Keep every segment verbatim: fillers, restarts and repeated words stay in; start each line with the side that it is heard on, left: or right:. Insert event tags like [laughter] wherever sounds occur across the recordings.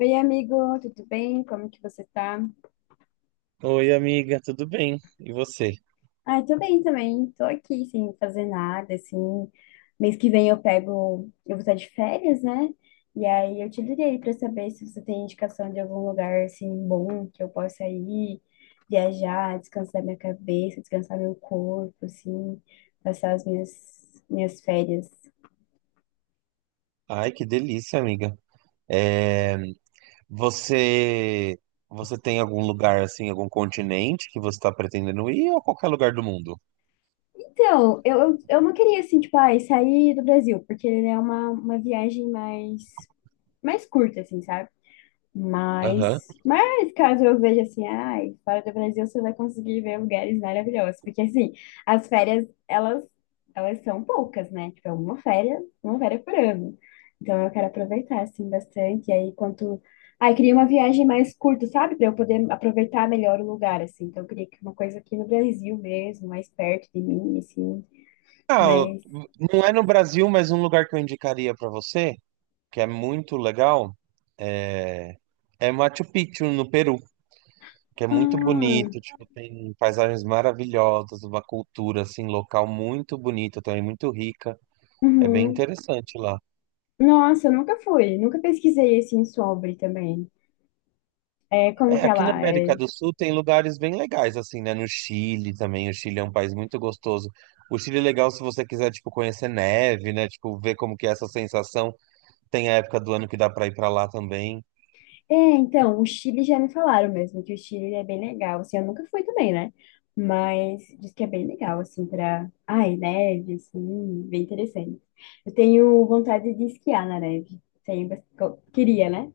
left: Oi, amigo, tudo bem? Como que você tá?
right: Oi, amiga, tudo bem? E você?
left: Ai, tô bem também. Tô aqui sem fazer nada, assim. Mês que vem eu pego, eu vou estar de férias, né? E aí eu te liguei pra saber se você tem indicação de algum lugar assim bom que eu possa ir, viajar, descansar minha cabeça, descansar meu corpo, assim, passar as minhas minhas férias.
right: Ai, que delícia, amiga. É, você você tem algum lugar assim, algum continente que você está pretendendo ir ou qualquer lugar do mundo?
left: Então, eu, eu, eu não queria assim, tipo, ai, sair do Brasil, porque né, é uma, uma viagem mais mais curta, assim, sabe?
right: Aham.
left: Mas, mas caso eu veja assim, ai, fora do Brasil você vai conseguir ver lugares maravilhosos, porque assim, as férias, elas, elas são poucas, né? Tipo, é uma férias, uma férias por ano. Então eu quero aproveitar assim bastante, e aí quanto, ai, queria uma viagem mais curta, sabe? Para eu poder aproveitar melhor o lugar assim. Então eu queria que uma coisa aqui no Brasil mesmo, mais perto de mim, assim,
right: Ah, eu-
left: mas
right: não é no Brasil, mas um lugar que eu indicaria para você, que é muito legal, é, é Machu Picchu no Peru, que é muito
left: ah,
right: bonito, tipo, tem paisagens maravilhosas, uma cultura assim local muito bonita, também muito rica. É bem
left: uhum.
right: interessante lá.
left: Nossa, eu nunca fui, nunca pesquisei assim sobre também. É, como
right: É,
left: que
right: aqui na
left: ela
right: América
left: é?
right: do Sul tem lugares bem legais, assim, né? No Chile também. O Chile é um país muito gostoso. O Chile é legal se você quiser, tipo, conhecer neve, né? Tipo, ver como que é essa sensação. Tem a época do ano que dá pra ir pra lá também.
left: É, então, o Chile já me falaram mesmo que o Chile é bem legal. Assim, eu nunca fui também, né? Mas diz que é bem legal, assim, pra. Ai, neve, assim, bem interessante. Eu tenho vontade de esquiar na neve. Tenho, bas- co- queria, né?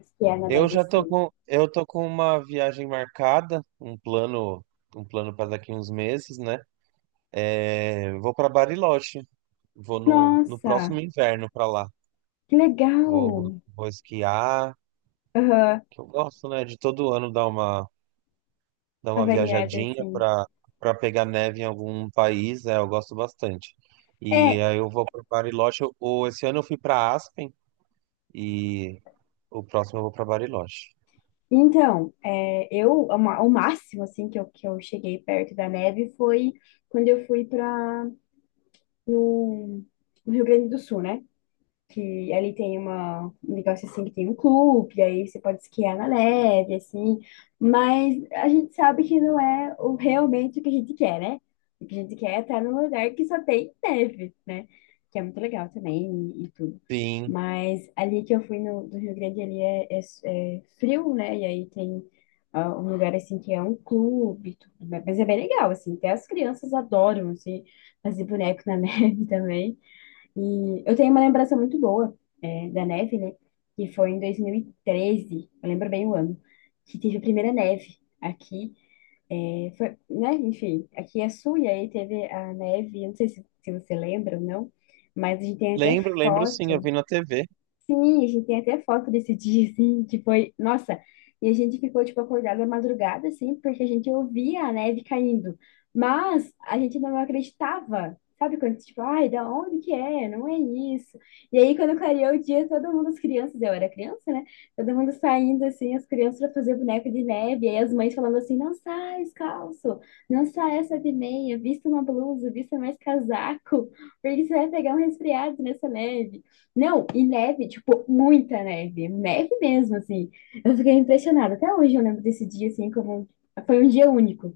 left: Esquiar na
right: Eu
left: neve,
right: já tô
left: assim.
right: com, eu tô com uma viagem marcada, um plano, um plano para daqui uns meses, né? É, vou para Bariloche. Vou no, no
left: Nossa,
right: próximo inverno para lá.
left: que
right: Vou,
left: legal!
right: vou esquiar,
left: Aham,
right: que eu gosto, né? De todo ano dar uma dar
left: a
right: uma
left: variada,
right: viajadinha
left: assim.
right: para para pegar neve em algum país, é, eu gosto bastante. E
left: É,
right: aí eu vou para Bariloche. Eu, o- esse ano eu fui para Aspen e o próximo eu vou para Bariloche.
left: então, é, eu, o ma- o máximo, assim, que eu, que eu cheguei perto da neve foi quando eu fui pra. no, no Rio Grande do Sul, né? Que ali tem uma, um negócio assim que tem um clube, aí você pode esquiar na neve, assim, mas a gente sabe que não é o, realmente o que a gente quer, né? O que a gente quer é estar num lugar que só tem neve, né? Que é muito legal também e, e tudo.
right: Sim,
left: Mas ali que eu fui no, do Rio Grande, ali é, é, é frio, né? E aí tem ah, um lugar assim que é um clube, e tudo, mas é bem legal, assim, até as crianças adoram, assim, fazer boneco na [laughs] neve também. E eu tenho uma lembrança muito boa, é, da neve, né? Que foi em dois mil e treze, eu lembro bem o ano, que teve a primeira neve aqui. É, foi, né? Enfim, aqui é sul e aí teve a neve, eu não sei se, se você lembra ou não, mas a gente tem até
right: lembro, lembro sim, eu
left: foto.
right: vi na T V.
left: Sim, a gente tem até foto desse [laughs] dia, assim, que foi, nossa, e a gente ficou, tipo, acordado à madrugada, assim, porque a gente ouvia a neve caindo, mas a gente não acreditava, sabe, quando, tipo, ai, da onde que é? Não é isso. E aí, quando clareou o dia, todo mundo, as crianças, eu era criança, né, todo mundo saindo, assim, as crianças pra fazer boneco de neve, e aí as mães falando assim, não sai descalço, não sai essa de meia, vista uma blusa, vista mais casaco, [laughs] porque você vai pegar um resfriado nessa neve. Não, e neve, tipo, muita neve, neve mesmo, assim. Eu fiquei impressionada. Até hoje eu lembro desse dia, assim, como foi um dia único,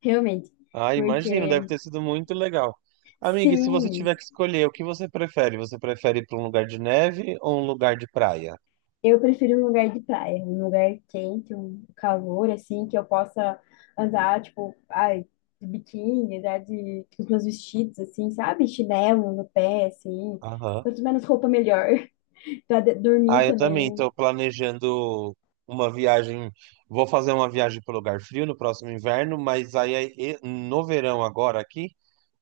left: realmente.
right: Ah, imagino, deve
left: Porque,
right: ter sido muito legal. Amiga, e se você
left: sim,
right: tiver que escolher, o que você prefere? Você prefere ir para um lugar de neve ou um lugar de praia?
left: eu prefiro um lugar de praia, um lugar quente, um calor, assim, que eu possa andar, tipo, ai, de biquíni, andar de, com os meus vestidos, assim, sabe? Chinelo no pé, assim.
right: Aham.
left: Quanto menos roupa, melhor. [laughs] Pra de- dormir
right: Ah, eu também
left: também,
right: estou planejando uma viagem. Vou fazer uma viagem para lugar frio no próximo inverno, mas aí aí, e- no verão agora aqui,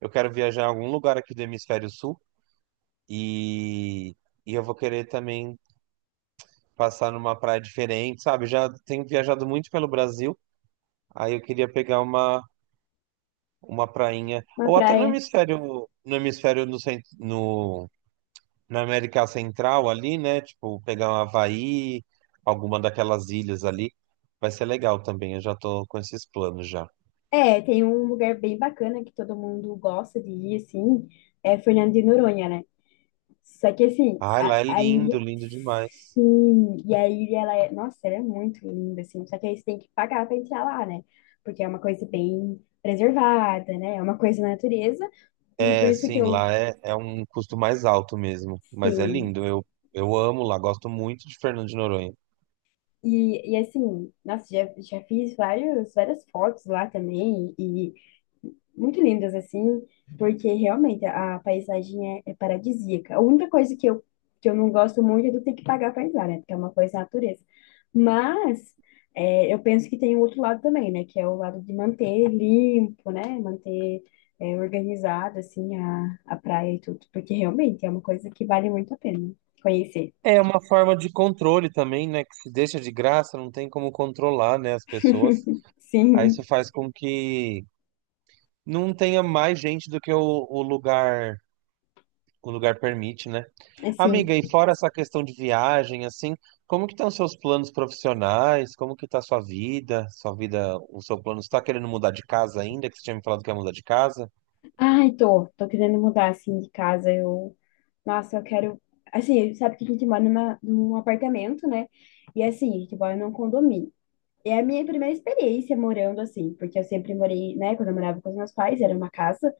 right: eu quero viajar em algum lugar aqui do hemisfério sul e, e eu vou querer também passar numa praia diferente, sabe? Já tenho viajado muito pelo Brasil, aí eu queria pegar uma uma prainha
left: uma
right: ou até no
left: praia.
right: hemisfério no hemisfério no centro, na América Central ali, né? Tipo, pegar um Havaí, alguma daquelas ilhas ali. Vai ser legal também, eu já tô com esses planos já.
left: É, tem um lugar bem bacana que todo mundo gosta de ir, assim, é Fernando de Noronha, né? Só que, assim,
right: Ai, lá
left: a,
right: é
left: a
right: lindo,
left: ilha,
right: lindo demais.
left: sim, e a ilha, ela é, nossa, ela é muito linda, assim, só que aí você tem que pagar pra entrar lá, né? Porque é uma coisa bem preservada, né? É uma coisa da natureza, e por
right: É,
left: isso que
right: sim,
left: eu,
right: lá é, é um custo mais alto mesmo, mas é
left: sim,
right: lindo. Eu, eu amo lá, gosto muito de Fernando de Noronha.
left: e, e assim, nossa, já, já fiz vários, várias fotos lá também, e muito lindas, assim, porque realmente a paisagem é, é paradisíaca. A única coisa que eu, que eu não gosto muito é do ter que pagar para entrar, né? Porque é uma coisa da natureza. Mas é, eu penso que tem o outro lado também, né? Que é o lado de manter limpo, né? Manter é, organizado, assim, a, a praia e tudo. Porque realmente é uma coisa que vale muito a pena conhecer.
right: É uma forma de controle também, né? Que se deixa de graça, não tem como controlar, né, as pessoas. Aí isso
left: Sim,
right: faz com que não tenha mais gente do que o, o lugar o lugar permite, né?
left: assim.
right: Amiga, e fora essa questão de viagem, assim, como que estão seus planos profissionais? Como que tá sua vida? Sua vida, o seu plano, você tá querendo mudar de casa ainda? Que você tinha me falado que ia mudar de casa?
left: Ai, tô, tô querendo mudar, assim, de casa. Eu Nossa, eu quero. Assim, sabe que a gente mora numa, num apartamento, né? E assim, a gente mora num condomínio. E é a minha primeira experiência morando assim, porque eu sempre morei, né? Quando eu morava com os meus pais, era uma casa,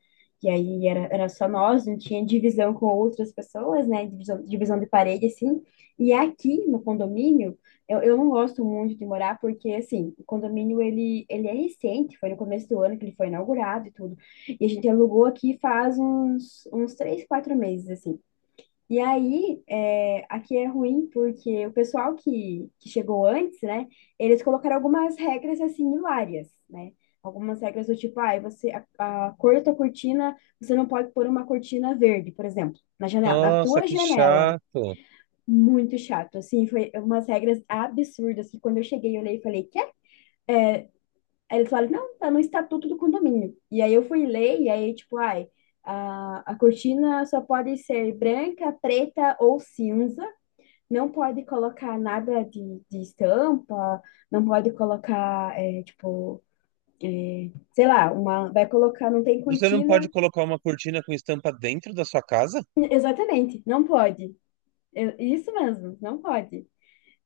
left: e aí era, era só nós, não tinha divisão com outras pessoas, né? Divisão, divisão de parede, assim. E aqui no condomínio, eu, eu não gosto muito de morar, porque assim, o condomínio ele, ele é recente, foi no começo do ano que ele foi inaugurado e tudo. E a gente alugou aqui faz uns, uns três, quatro meses, assim. E aí, é, aqui é ruim porque o pessoal que, que chegou antes, né, eles colocaram algumas regras assim hilárias, né? Algumas regras do tipo, ah, você, a, a cor da tua cortina, você não pode pôr uma cortina verde, por exemplo, na janela, na
right: Nossa,
left: tua
right: que
left: janela.
right: chato.
left: Muito chato, assim, foi umas regras absurdas que quando eu cheguei, eu olhei e falei, quê? Aí eles falaram, não, tá no estatuto do condomínio. E aí eu fui ler, e aí, tipo, ai, a, a cortina só pode ser branca, preta ou cinza. Não pode colocar nada de, de estampa, não pode colocar, é, tipo, sei lá, uma, vai colocar, não tem
right: Você não
left: cortina.
right: pode colocar uma cortina com estampa dentro da sua casa?
left: Exatamente, não pode. É, isso mesmo, não pode.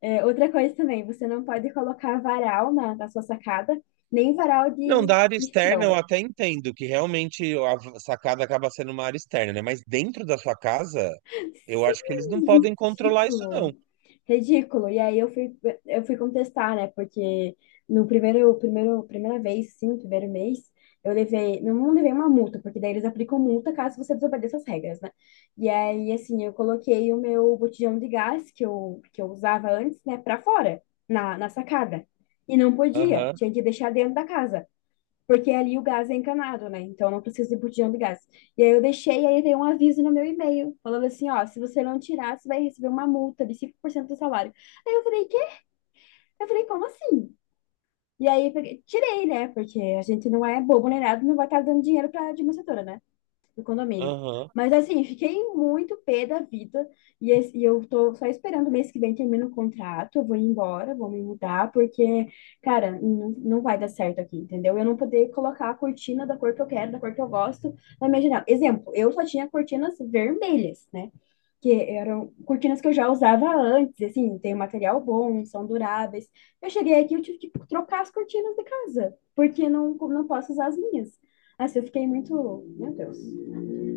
left: É, outra coisa também, você não pode colocar varal na, na sua sacada, nem varal
right: Não,
left: de,
right: da área
left: de
right: externa eu
left: chão.
right: até entendo que realmente a sacada acaba sendo uma área externa, né? Mas dentro da sua casa, eu acho que eles não
left: Sim,
right: podem controlar isso, não.
left: ridículo. Ridículo. E aí eu fui, eu fui, contestar, né? Porque no primeiro, primeiro, primeira vez, sim, primeiro mês, eu levei, não, não levei uma multa, porque daí eles aplicam multa caso você desobedeça as regras, né? E aí, assim, eu coloquei o meu botijão de gás que eu, que eu usava antes, né, pra fora, na, na sacada. E não podia,
right: Aham,
left: tinha que deixar dentro da casa. Porque ali o gás é encanado, né? Então não precisa de botijão de gás. E aí eu deixei, aí veio um aviso no meu e-mail, falando assim, ó, se você não tirar, você vai receber uma multa de cinco por cento do salário. Aí eu falei, quê? Eu falei, como assim? E aí eu peguei- tirei, né? Porque a gente não é bobo nem nada, não vai estar dando dinheiro para administradora, né? Do condomínio.
right: aham.
left: Mas assim, fiquei muito pé da vida e, esse- e eu tô só esperando o mês que vem termina o contrato, eu vou ir embora, vou me mudar, porque, cara, não, não vai dar certo aqui, entendeu? Eu não poder colocar a cortina da cor que eu quero, da cor que eu gosto na minha janela. Exemplo, eu só tinha cortinas vermelhas, né? Que eram cortinas que eu já usava antes, assim, tem um material bom, são duráveis. Eu cheguei aqui, eu tive que trocar as cortinas da casa, porque não, não posso usar as minhas. Assim, eu fiquei muito, meu Deus.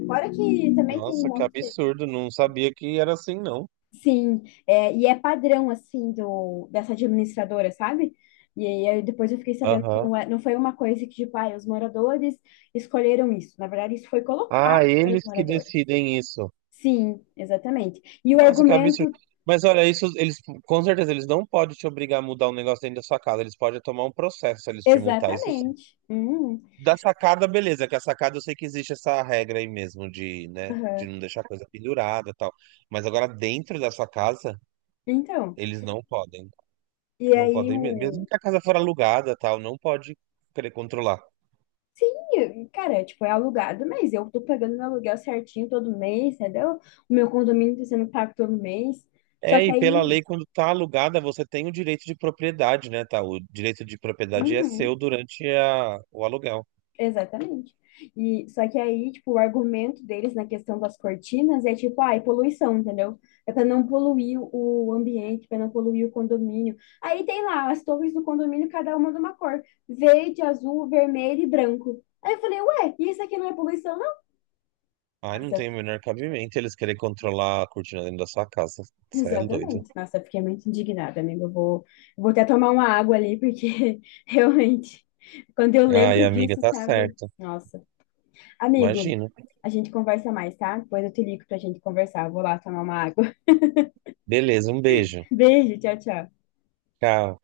left: Fora que também tem um
right: Nossa, que
left: monte de...
right: absurdo. Não sabia que era assim, não.
left: Sim, é, e é padrão, assim, do, dessa administradora, sabe? E aí aí depois eu fiquei sabendo que
right: Aham.
left: não, é, não foi uma coisa que, tipo, ah, os moradores escolheram isso. Na verdade, isso foi colocado
right: Ah,
left: para os
right: eles que
left: moradores.
right: decidem isso.
left: Sim, exatamente. E o
right: Nossa, que absurdo.
left: argumento,
right: Mas olha, isso eles com certeza eles não podem te obrigar a mudar um negócio dentro da sua casa. Eles podem tomar um processo se eles te multar, isso sim.
left: exatamente. Hum,
right: Da sacada, beleza, que a sacada eu sei que existe essa regra aí mesmo de, né, de
left: aham.
right: não deixar coisa pendurada, e tal. Mas agora dentro da sua casa,
left: Então,
right: eles não podem.
left: e
right: Não
left: aí
right: podem mesmo, mesmo
left: o...
right: que a casa for alugada, e tal, não pode querer controlar.
left: Sim, cara, tipo, é alugado, mas eu tô pagando meu aluguel certinho todo mês, entendeu? O meu condomínio tá sendo pago todo mês. Só
right: É,
left: que
right: e pela
left: aí...
right: lei, quando tá alugada, você tem o direito de propriedade, né, tá? O direito de propriedade é
left: Uhum,
right: seu durante a, o aluguel.
left: exatamente. E só que aí, tipo, o argumento deles na questão das cortinas é tipo, ai, poluição, entendeu? É para não poluir o ambiente, para não poluir o condomínio. Aí tem lá as torres do condomínio, cada uma de uma cor, verde, azul, vermelho e branco. Aí eu falei, ué, e isso aqui não é poluição, não?
right: Ai, não
left: Nossa,
right: tem o menor cabimento eles querem controlar a cortina dentro da sua casa.
left: [laughs]
right: Você é doido.
left: exatamente. Nossa, eu fiquei muito indignada, amiga. Eu vou, eu vou, até tomar uma água ali, porque [laughs] realmente, quando eu
right: Ai,
left: lembro
right: amiga,
left: disso,
right: tá
left: sabe?
right: certo.
left: Nossa. Amigo,
right: Imagina.
left: a gente conversa mais, tá? Depois eu te ligo pra gente conversar. Vou lá tomar uma água.
right: Beleza, um beijo.
left: [laughs] Beijo, tchau, tchau.
right: Tchau.